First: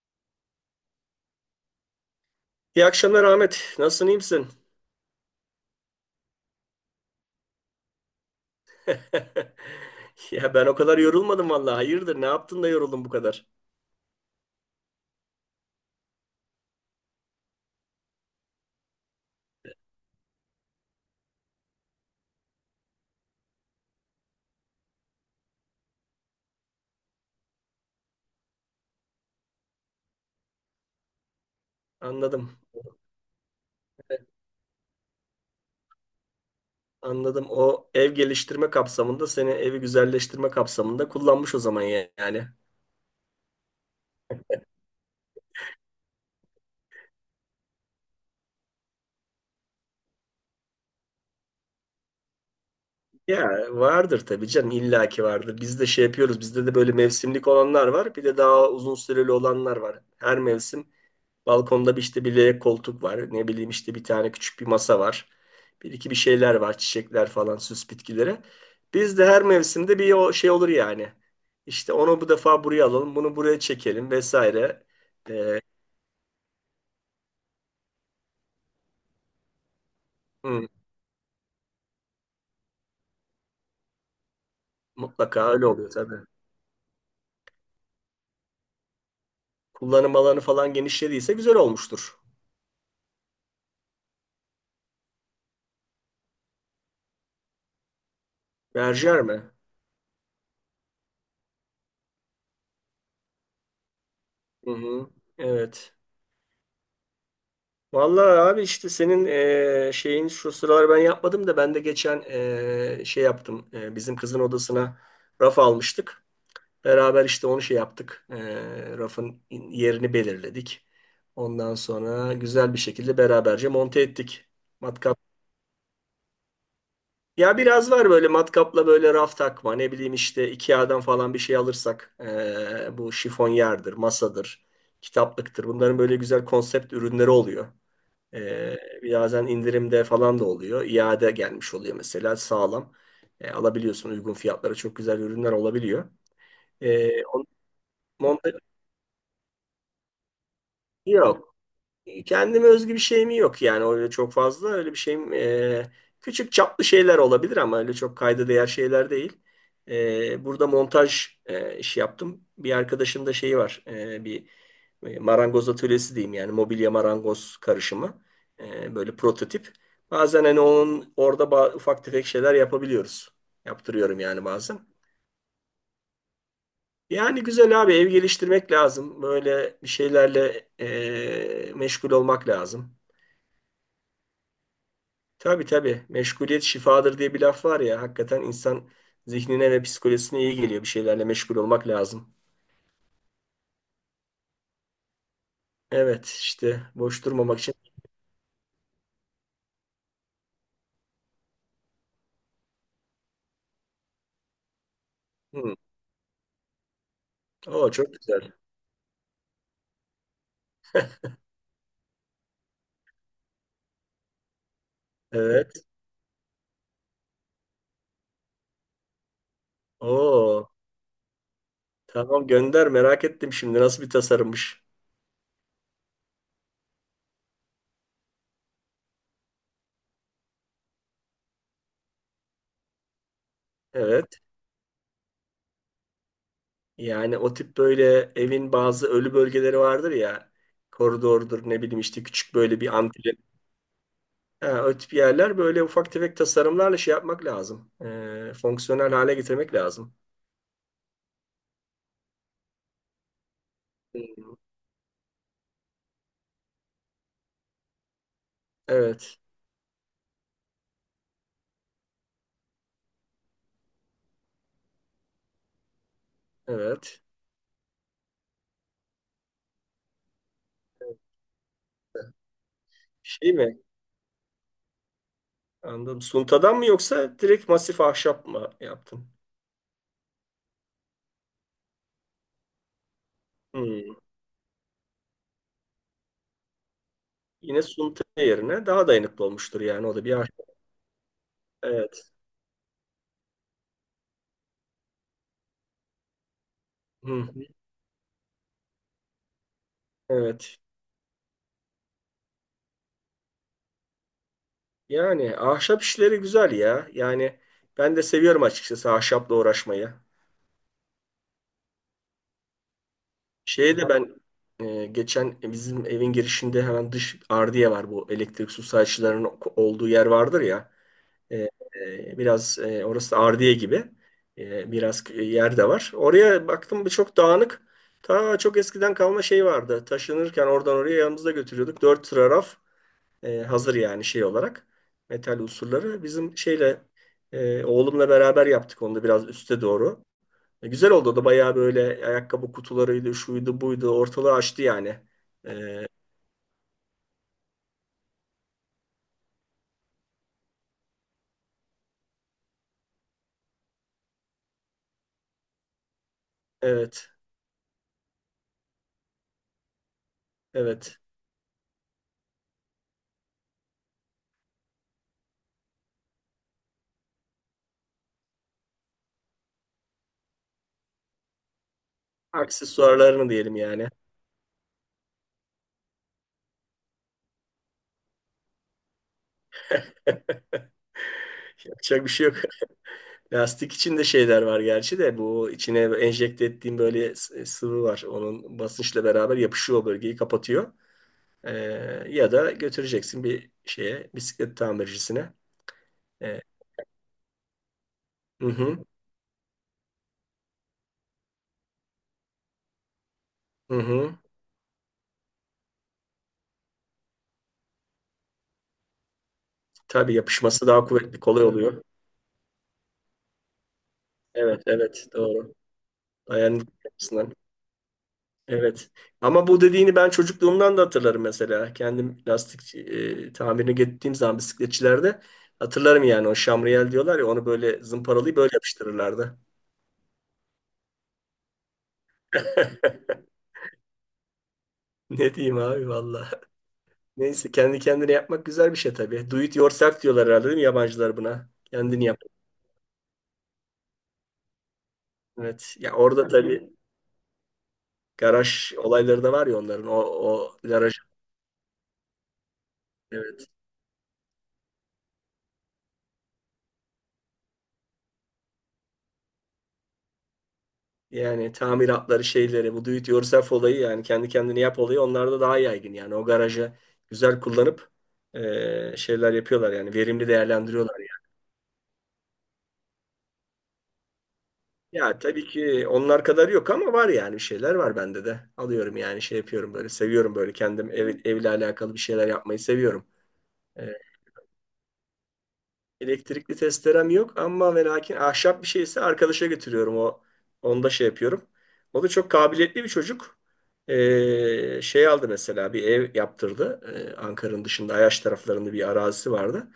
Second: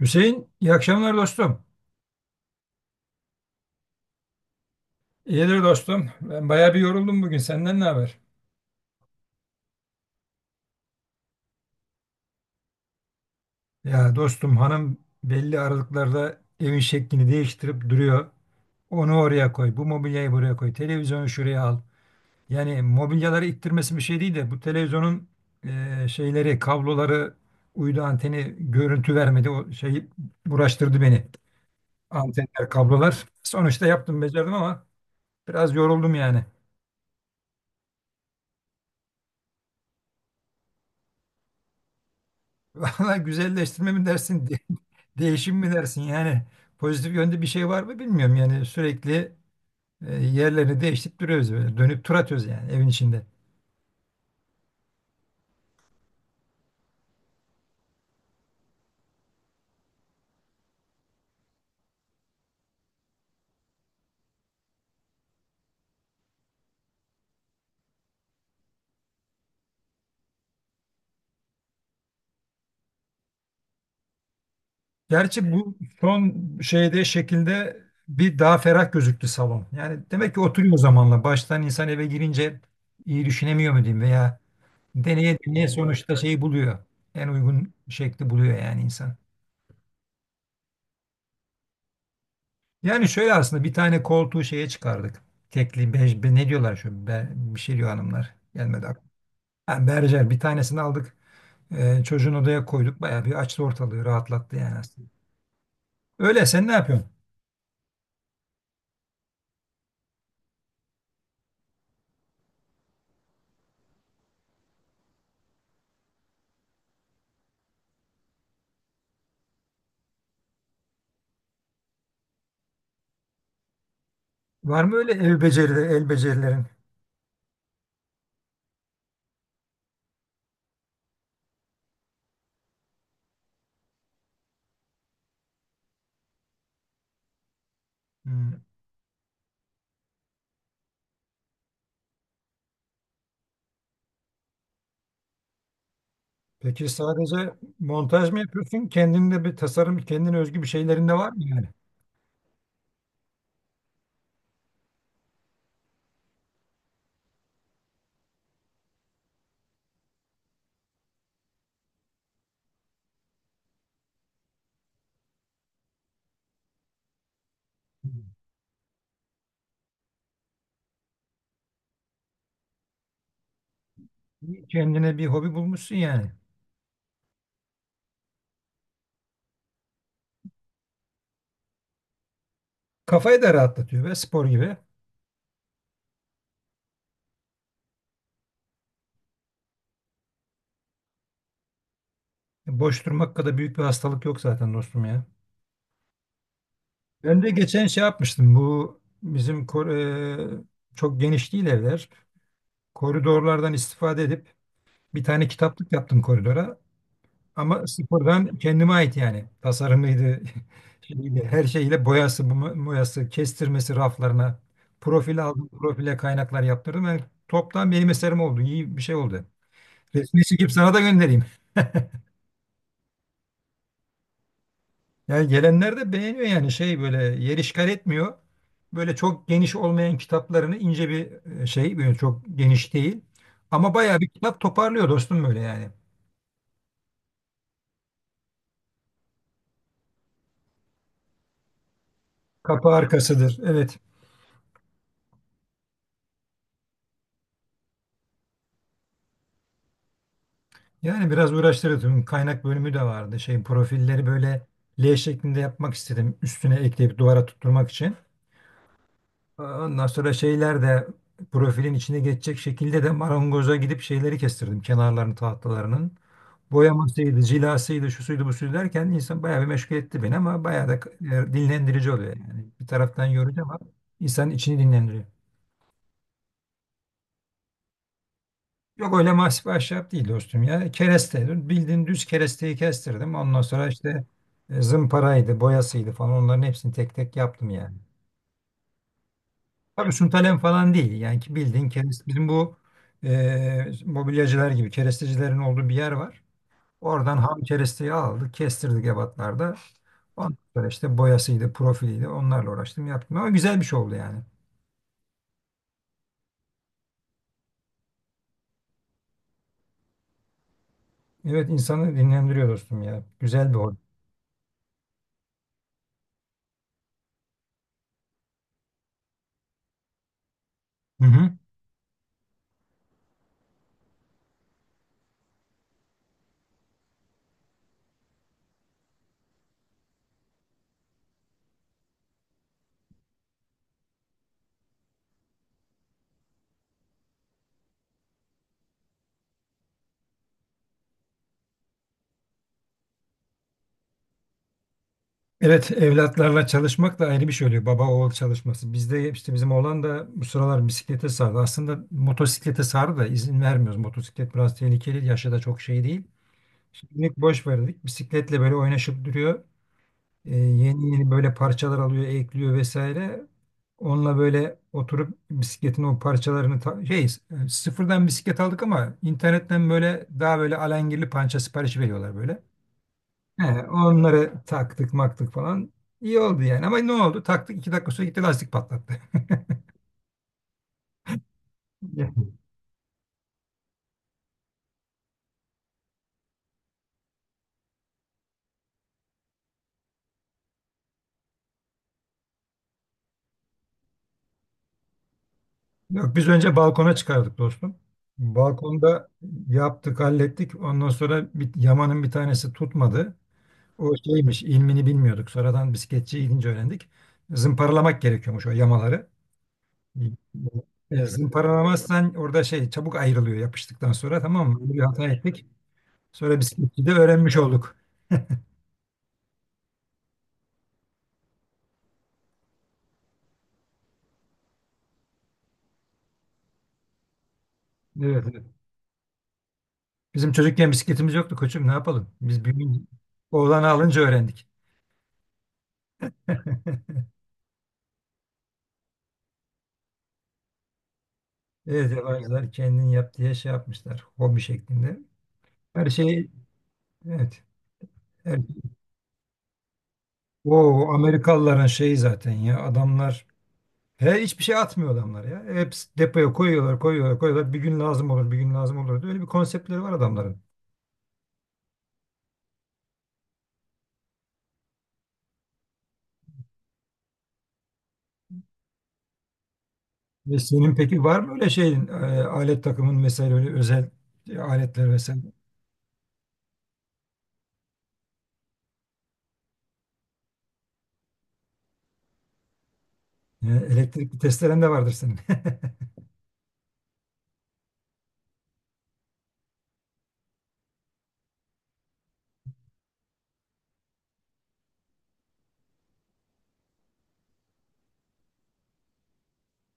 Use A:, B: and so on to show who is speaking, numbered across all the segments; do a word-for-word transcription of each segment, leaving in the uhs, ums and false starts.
A: Hüseyin, iyi akşamlar dostum.
B: İyi akşamlar Ahmet. Nasılsın, iyi misin?
A: İyidir dostum. Ben bayağı bir yoruldum bugün. Senden ne haber?
B: Ya ben o kadar yorulmadım vallahi. Hayırdır, ne yaptın da yoruldun bu kadar?
A: Ya dostum, hanım belli aralıklarda evin şeklini değiştirip duruyor. Onu oraya koy, bu mobilyayı buraya koy, televizyonu şuraya al. Yani mobilyaları ittirmesi bir şey değil de bu televizyonun e, şeyleri, kabloları, uydu anteni görüntü vermedi. O şeyi uğraştırdı beni.
B: Anladım.
A: Antenler, kablolar. Sonuçta yaptım, becerdim ama biraz yoruldum yani.
B: Anladım. O ev geliştirme kapsamında seni evi güzelleştirme kapsamında kullanmış o zaman ya- yani.
A: Valla güzelleştirme mi dersin, de- değişim mi dersin? Yani pozitif yönde bir şey var mı bilmiyorum. Yani sürekli e, yerlerini değiştirip duruyoruz böyle. Dönüp tur atıyoruz yani evin içinde.
B: Ya vardır tabii canım illaki vardır. Biz de şey yapıyoruz. Bizde de böyle mevsimlik olanlar var. Bir de daha uzun süreli olanlar var. Her mevsim balkonda bir işte bir L koltuk var. Ne bileyim işte bir tane küçük bir masa var. Bir iki bir şeyler var. Çiçekler falan, süs bitkileri. Biz de her mevsimde bir o şey olur yani. İşte onu bu defa buraya alalım. Bunu buraya çekelim vesaire.
A: Gerçi bu son şeyde şekilde bir daha ferah gözüktü salon. Yani demek ki
B: Hı,
A: oturuyor zamanla. Baştan insan eve girince iyi düşünemiyor mu diyeyim veya deneye
B: mutlaka öyle
A: deneye
B: oluyor tabii.
A: sonuçta şeyi buluyor. En uygun şekli buluyor yani insan.
B: Kullanım alanı falan genişlediyse güzel olmuştur.
A: Yani şöyle aslında bir tane koltuğu şeye çıkardık. Tekli, bej, be- ne diyorlar şu be, bir şey diyor hanımlar. Gelmedi aklıma.
B: Berjer mi?
A: Ha, berjer bir tanesini aldık. Ee, çocuğun odaya koyduk. Bayağı bir açtı, ortalığı rahatlattı
B: Hı
A: yani aslında.
B: hı. Evet.
A: Öyle, sen ne yapıyorsun?
B: Vallahi abi işte senin eee, şeyin şu sıralar ben yapmadım da ben de geçen eee, şey yaptım. Eee, bizim kızın odasına raf almıştık. Beraber işte onu şey yaptık. Ee, rafın yerini belirledik. Ondan sonra güzel bir şekilde beraberce monte ettik.
A: Var mı öyle
B: Matkap.
A: ev becerileri, el becerilerin?
B: Ya biraz var, böyle matkapla böyle raf takma. Ne bileyim işte İKEA'dan falan bir şey alırsak, ee, bu şifonyerdir, masadır, kitaplıktır. Bunların böyle güzel konsept ürünleri oluyor.
A: Hmm.
B: Ee, birazdan indirimde falan da oluyor. İade gelmiş oluyor mesela, sağlam. Ee, alabiliyorsun, uygun fiyatlara çok güzel ürünler olabiliyor.
A: Peki
B: Ee,
A: sadece
B: on,
A: montaj mı
B: monte-
A: yapıyorsun? Kendinde bir tasarım, kendine özgü bir şeylerin de var mı
B: Yok.
A: yani?
B: Kendime özgü bir şeyim yok yani, öyle çok fazla öyle bir şeyim e, küçük çaplı şeyler olabilir ama öyle çok kayda değer şeyler değil. E, burada montaj e, işi yaptım. Bir arkadaşın da şeyi var, e, bir e, marangoz atölyesi diyeyim, yani mobilya marangoz karışımı. E, böyle prototip. Bazen hani onun orada ba- ufak tefek şeyler yapabiliyoruz. Yaptırıyorum yani
A: Hmm.
B: bazen.
A: Kendine bir hobi bulmuşsun yani.
B: Yani güzel abi, ev geliştirmek lazım. Böyle bir şeylerle e, meşgul olmak lazım.
A: Kafayı da rahatlatıyor be, spor gibi.
B: Tabii tabii. Meşguliyet şifadır diye bir laf var ya. Hakikaten insan zihnine ve psikolojisine iyi geliyor. Bir şeylerle meşgul olmak lazım.
A: Boş durmak kadar büyük bir hastalık yok zaten dostum ya.
B: Evet, işte boş
A: Ben de
B: durmamak için.
A: geçen şey yapmıştım. Bu bizim kor- e, çok geniş değil evler. Koridorlardan istifade edip bir tane
B: Hmm.
A: kitaplık yaptım koridora. Ama
B: Oo, çok güzel.
A: sıfırdan kendime ait yani. Tasarımıydı. Şeyiyle, her şeyiyle, boyası, bu- boyası, kestirmesi, raflarına. Profil aldım,
B: Evet.
A: profile kaynaklar yaptırdım. Yani toptan benim eserim oldu. İyi bir şey oldu. Resmi
B: Oo,
A: çekip sana da göndereyim.
B: tamam, gönder, merak ettim şimdi nasıl bir tasarımmış.
A: Yani gelenler de beğeniyor yani şey, böyle yer işgal etmiyor. Böyle çok geniş olmayan kitaplarını, ince bir e, şey, böyle çok geniş değil. Ama bayağı bir
B: Evet.
A: kitap toparlıyor dostum böyle yani.
B: Yani o tip böyle evin bazı ölü bölgeleri vardır ya. Koridordur, ne bileyim işte küçük böyle
A: Kapı
B: bir antre.
A: arkasıdır. Evet.
B: Ha, o tip yerler böyle ufak tefek tasarımlarla şey yapmak lazım. Ee, fonksiyonel hale getirmek lazım.
A: Yani biraz uğraştırdı. Tüm kaynak bölümü de vardı. Şey profilleri böyle L şeklinde yapmak istedim. Üstüne ekleyip duvara tutturmak için.
B: Evet.
A: Ondan sonra şeyler de profilin içine geçecek şekilde de marangoza gidip şeyleri kestirdim, kenarlarını tahtalarının.
B: Evet.
A: Boyamasıydı, cilasıydı, şu suydu bu suydu derken insan bayağı bir meşgul etti beni ama bayağı da e, dinlendirici oluyor yani. Bir taraftan
B: Şey
A: yorucu ama
B: mi?
A: insanın içini dinlendiriyor.
B: Anladım. Suntadan mı yoksa direkt masif ahşap mı
A: Yok,
B: yaptın?
A: öyle masif ahşap değil dostum ya. Kereste, bildiğin düz keresteyi kestirdim. Ondan sonra
B: Hmm.
A: işte e, zımparaydı, boyasıydı falan, onların hepsini tek tek yaptım
B: Yine
A: yani.
B: sunta yerine daha dayanıklı olmuştur yani,
A: Tabii
B: o da bir
A: sunt alem
B: ahşap.
A: falan değil. Yani ki bildiğin kereste,
B: Evet.
A: bizim bu e, mobilyacılar gibi kerestecilerin olduğu bir yer var. Oradan
B: Hı.
A: ham keresteyi aldık, kestirdik ebatlarda. Ondan
B: Evet.
A: sonra işte boyasıydı, profiliydi. Onlarla uğraştım, yaptım. Ama güzel bir şey oldu yani.
B: Yani ahşap işleri güzel ya. Yani ben de seviyorum açıkçası ahşapla uğraşmayı.
A: Evet, insanı dinlendiriyor dostum ya. Güzel bir hobi.
B: Şeye de ben e, geçen bizim evin girişinde hemen dış ardiye var, bu elektrik su sayaçlarının olduğu yer vardır ya.
A: Hı
B: E,
A: hı.
B: e, Biraz e, orası da ardiye gibi, e, biraz k- yer de var. Oraya baktım, bir çok dağınık. Ta çok eskiden kalma şey vardı. Taşınırken oradan oraya yanımızda götürüyorduk. Dört sıra raf e, hazır yani şey olarak. Metal unsurları. Bizim şeyle, e, oğlumla beraber yaptık onu da biraz üste doğru. E, güzel oldu o da, bayağı böyle ayakkabı kutularıydı, şuydu buydu. Ortalığı açtı yani.
A: Evet,
B: E,
A: evlatlarla çalışmak da ayrı bir şey oluyor. Baba oğul çalışması. Bizde işte bizim oğlan da bu sıralar bisiklete sardı. Aslında motosiklete sardı da izin vermiyoruz. Motosiklet biraz tehlikeli, yaşı da çok şey değil.
B: evet,
A: Şimdilik boş verdik. Bisikletle böyle oynaşıp duruyor. Ee, yeni
B: evet.
A: yeni böyle parçalar alıyor, ekliyor vesaire. Onunla böyle oturup bisikletin o parçalarını ta- şey e, sıfırdan bisiklet aldık ama internetten böyle, daha böyle alengirli pança sipariş veriyorlar böyle.
B: Aksesuarlarını
A: He,
B: diyelim yani.
A: onları taktık maktık falan. İyi oldu yani ama ne oldu? Taktık, iki dakika sonra gitti lastik patlattı.
B: Yapacak bir şey yok. Lastik içinde şeyler var gerçi, de bu içine enjekte ettiğim böyle s- e, sıvı var. Onun basınçla beraber yapışıyor, o bölgeyi kapatıyor. Ee, Ya da götüreceksin bir şeye, bisiklet tamircisine.
A: Yok, biz
B: Ee,
A: önce balkona çıkardık dostum.
B: hı hı,
A: Balkonda yaptık, hallettik. Ondan sonra bir, yamanın bir tanesi tutmadı.
B: hı
A: O
B: hı.
A: şeymiş, ilmini bilmiyorduk. Sonradan bisikletçiye gidince öğrendik. Zımparalamak gerekiyormuş o yamaları.
B: Tabii, yapışması daha
A: E,
B: kuvvetli, kolay oluyor.
A: Zımparalamazsan orada şey çabuk ayrılıyor yapıştıktan sonra, tamam mı?
B: Evet,
A: Böyle bir hata
B: evet,
A: ettik.
B: doğru.
A: Sonra
B: Dayanıklı
A: bisikleti de
B: açısından.
A: öğrenmiş olduk.
B: Evet. Ama bu dediğini ben çocukluğumdan da hatırlarım mesela. Kendim lastik e, tamirine gittiğim zaman bisikletçilerde hatırlarım yani, o şamriyel diyorlar ya, onu böyle
A: Evet,
B: zımparalayıp
A: evet.
B: böyle yapıştırırlardı.
A: Bizim çocukken bisikletimiz yoktu koçum, ne yapalım? Biz büyüyünce, oğlanı alınca öğrendik.
B: Ne diyeyim abi valla. Neyse, kendi kendine yapmak güzel bir şey tabii. Do it yourself diyorlar herhalde değil mi yabancılar buna?
A: Evet,
B: Kendini yap.
A: yabancılar kendin yap diye şey yapmışlar, hobi şeklinde.
B: Evet.
A: Her
B: Ya orada
A: şey,
B: tabii
A: evet. Her, şey,
B: garaj olayları da var ya onların. O, o
A: O
B: garaj.
A: Amerikalıların şeyi zaten ya, adamlar,
B: Evet.
A: he, hiçbir şey atmıyor adamlar ya. Hep depoya koyuyorlar, koyuyorlar, koyuyorlar. Bir gün lazım olur, bir gün lazım olur diye. Öyle bir konseptleri var adamların.
B: Yani tamiratları, şeyleri, bu do it yourself olayı yani kendi kendine yap olayı onlarda daha yaygın. Yani o garajı güzel kullanıp eee, şeyler yapıyorlar, yani verimli
A: Ve senin
B: değerlendiriyorlar.
A: peki var mı öyle şeyin, e, alet takımın vesaire, öyle özel e, aletler
B: Ya
A: vesaire?
B: tabii ki onlar kadar yok ama var yani, bir şeyler var bende de. Alıyorum yani, şey yapıyorum, böyle seviyorum, böyle kendim ev, evle alakalı bir şeyler yapmayı seviyorum.
A: E,
B: Ee,
A: elektrikli testeren de vardır senin.
B: Elektrikli testerem yok ama ve lakin ahşap bir şeyse arkadaşa götürüyorum, o onda şey yapıyorum. O da çok kabiliyetli bir çocuk. Ee, şey aldı mesela, bir ev yaptırdı. Ee, Ankara'nın dışında Ayaş taraflarında bir arazisi vardı.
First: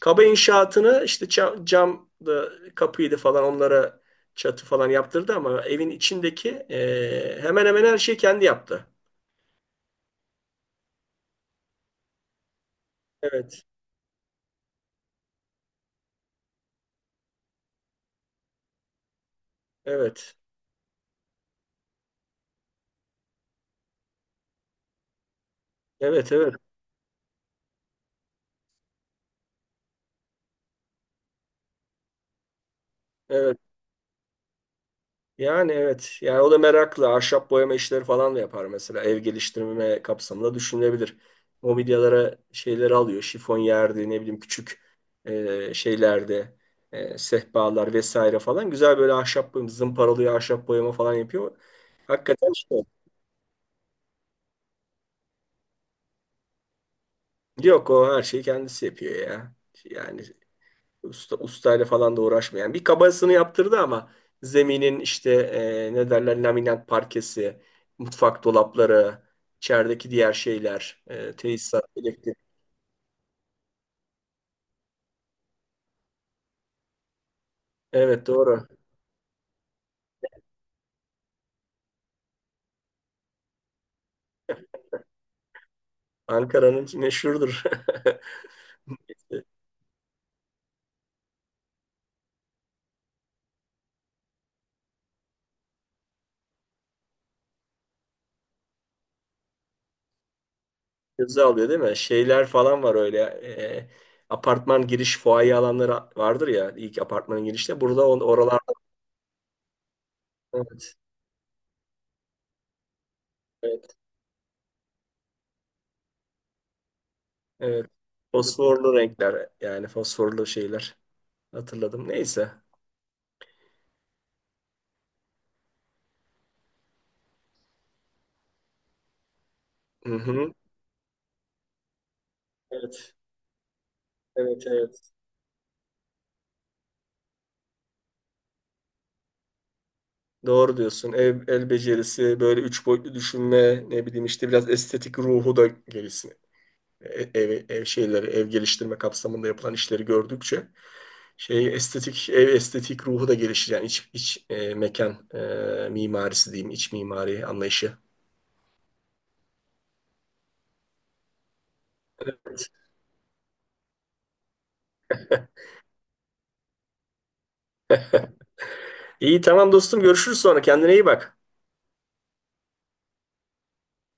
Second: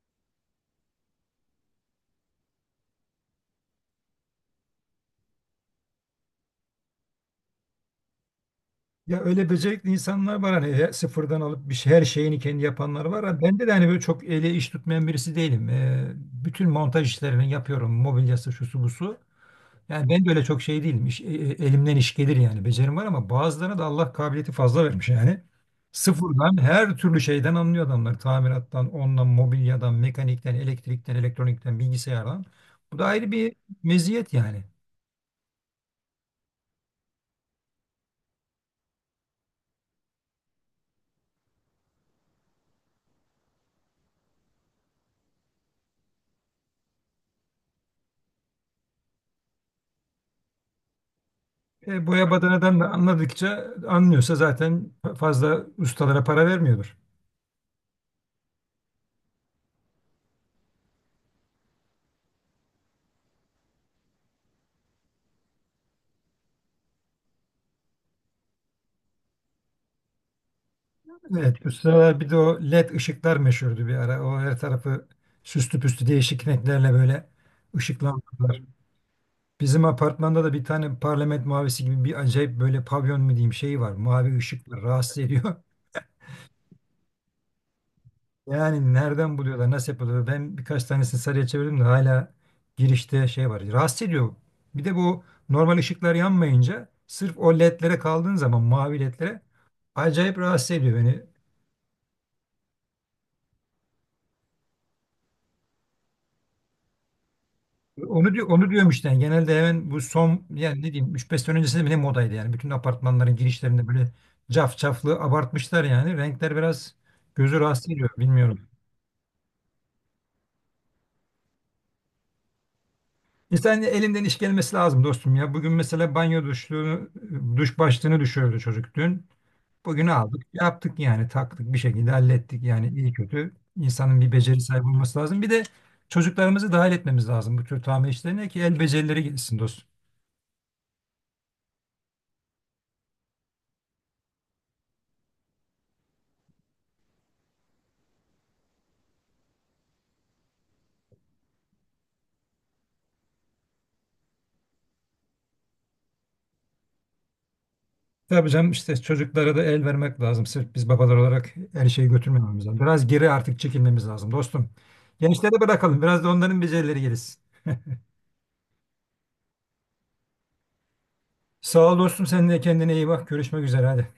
B: Kaba inşaatını, işte cam, cam da kapıydı falan, onlara çatı falan yaptırdı ama evin içindeki e, hemen hemen her şeyi kendi yaptı.
A: Ya öyle becerikli insanlar var hani, he- sıfırdan alıp bir şey, her şeyini kendi yapanlar var. Ha,
B: Evet,
A: bende de hani böyle çok eli iş tutmayan birisi değilim. E, bütün montaj işlerini yapıyorum. Mobilyası, şusu, busu. Yani ben de
B: evet,
A: öyle çok şey değilim. İş- e- e- elimden iş gelir yani. Becerim var ama bazılarına da Allah kabiliyeti fazla vermiş yani.
B: evet, evet,
A: Sıfırdan her türlü şeyden anlıyor adamlar. Tamirattan, ondan, mobilyadan, mekanikten, elektrikten, elektronikten, bilgisayardan. Bu da ayrı bir
B: evet.
A: meziyet yani.
B: Yani evet, yani o da meraklı. Ahşap boyama işleri falan da yapar mesela. Ev geliştirme kapsamında düşünülebilir. Mobilyalara şeyleri alıyor. Şifonyerdi, ne bileyim küçük e, şeylerde, e, sehpalar vesaire falan. Güzel böyle ahşap boyama, zımparalıyor, ahşap boyama falan yapıyor.
A: E, boya
B: Hakikaten
A: badanadan
B: şey.
A: da anladıkça anlıyorsa zaten fazla ustalara para vermiyordur.
B: Yok, o her şeyi kendisi yapıyor ya. Yani usta, ustayla falan da uğraşmayan. Bir kabasını yaptırdı ama zeminin işte e, ne derler, laminat parkesi, mutfak dolapları, içerideki diğer şeyler, e,
A: Evet, bu
B: tesisat,
A: sıralar bir de
B: elektrik.
A: o LED ışıklar meşhurdu bir ara. O her tarafı süslü püslü, değişik renklerle böyle
B: Evet
A: ışıklandırdılar.
B: doğru.
A: Bizim apartmanda da bir tane parlament mavisi gibi bir acayip, böyle pavyon mu diyeyim, şey var. Mavi ışık var. Rahatsız ediyor.
B: Ankara'nın meşhurdur.
A: Yani nereden buluyorlar? Nasıl yapıyorlar? Ben birkaç tanesini sarıya çevirdim de hala girişte şey var. Rahatsız ediyor. Bir de bu normal ışıklar yanmayınca sırf o ledlere kaldığın zaman, mavi ledlere, acayip rahatsız ediyor beni.
B: Göze alıyor değil mi? Şeyler falan var öyle. E, apartman giriş fuaye alanları vardır ya, ilk apartmanın girişte. Burada on,
A: Onu diyor,
B: oralarda
A: onu diyorum işte, yani genelde hemen bu son, yani ne
B: evet.
A: diyeyim, üç beş sene öncesinde bile modaydı yani. Bütün apartmanların girişlerinde
B: Evet.
A: böyle caf caflı abartmışlar yani. Renkler biraz gözü
B: Evet.
A: rahatsız ediyor, bilmiyorum.
B: Fosforlu renkler, yani fosforlu şeyler hatırladım. Neyse.
A: İnsanın elinden iş gelmesi lazım dostum ya. Bugün mesela banyo duşluğunu, duş başlığını düşürdü çocuk dün. Bugün
B: Hı
A: aldık,
B: hı.
A: yaptık yani, taktık bir şekilde, hallettik yani iyi
B: Evet.
A: kötü. İnsanın bir beceri
B: Evet
A: sahibi
B: evet.
A: olması lazım. Bir de çocuklarımızı dahil etmemiz lazım bu tür tamir işlerine ki el becerileri gelişsin dostum.
B: Doğru diyorsun. El, el becerisi, böyle üç boyutlu düşünme, ne bileyim işte biraz estetik ruhu da gelişsin. E- Ev, ev şeyleri, ev geliştirme kapsamında yapılan işleri gördükçe şey estetik, ev estetik ruhu da gelişir yani iç, iç e, mekan e, mimarisi diyeyim, iç mimari anlayışı.
A: Tabii canım, işte çocuklara da el vermek lazım. Sırf biz babalar olarak her şeyi götürmememiz lazım. Biraz geri artık çekilmemiz lazım dostum. Gençlere bırakalım. Biraz da onların becerileri gelişsin.
B: İyi, tamam dostum, görüşürüz sonra, kendine iyi bak.
A: Sağ ol dostum. Sen de kendine iyi bak. Görüşmek üzere hadi.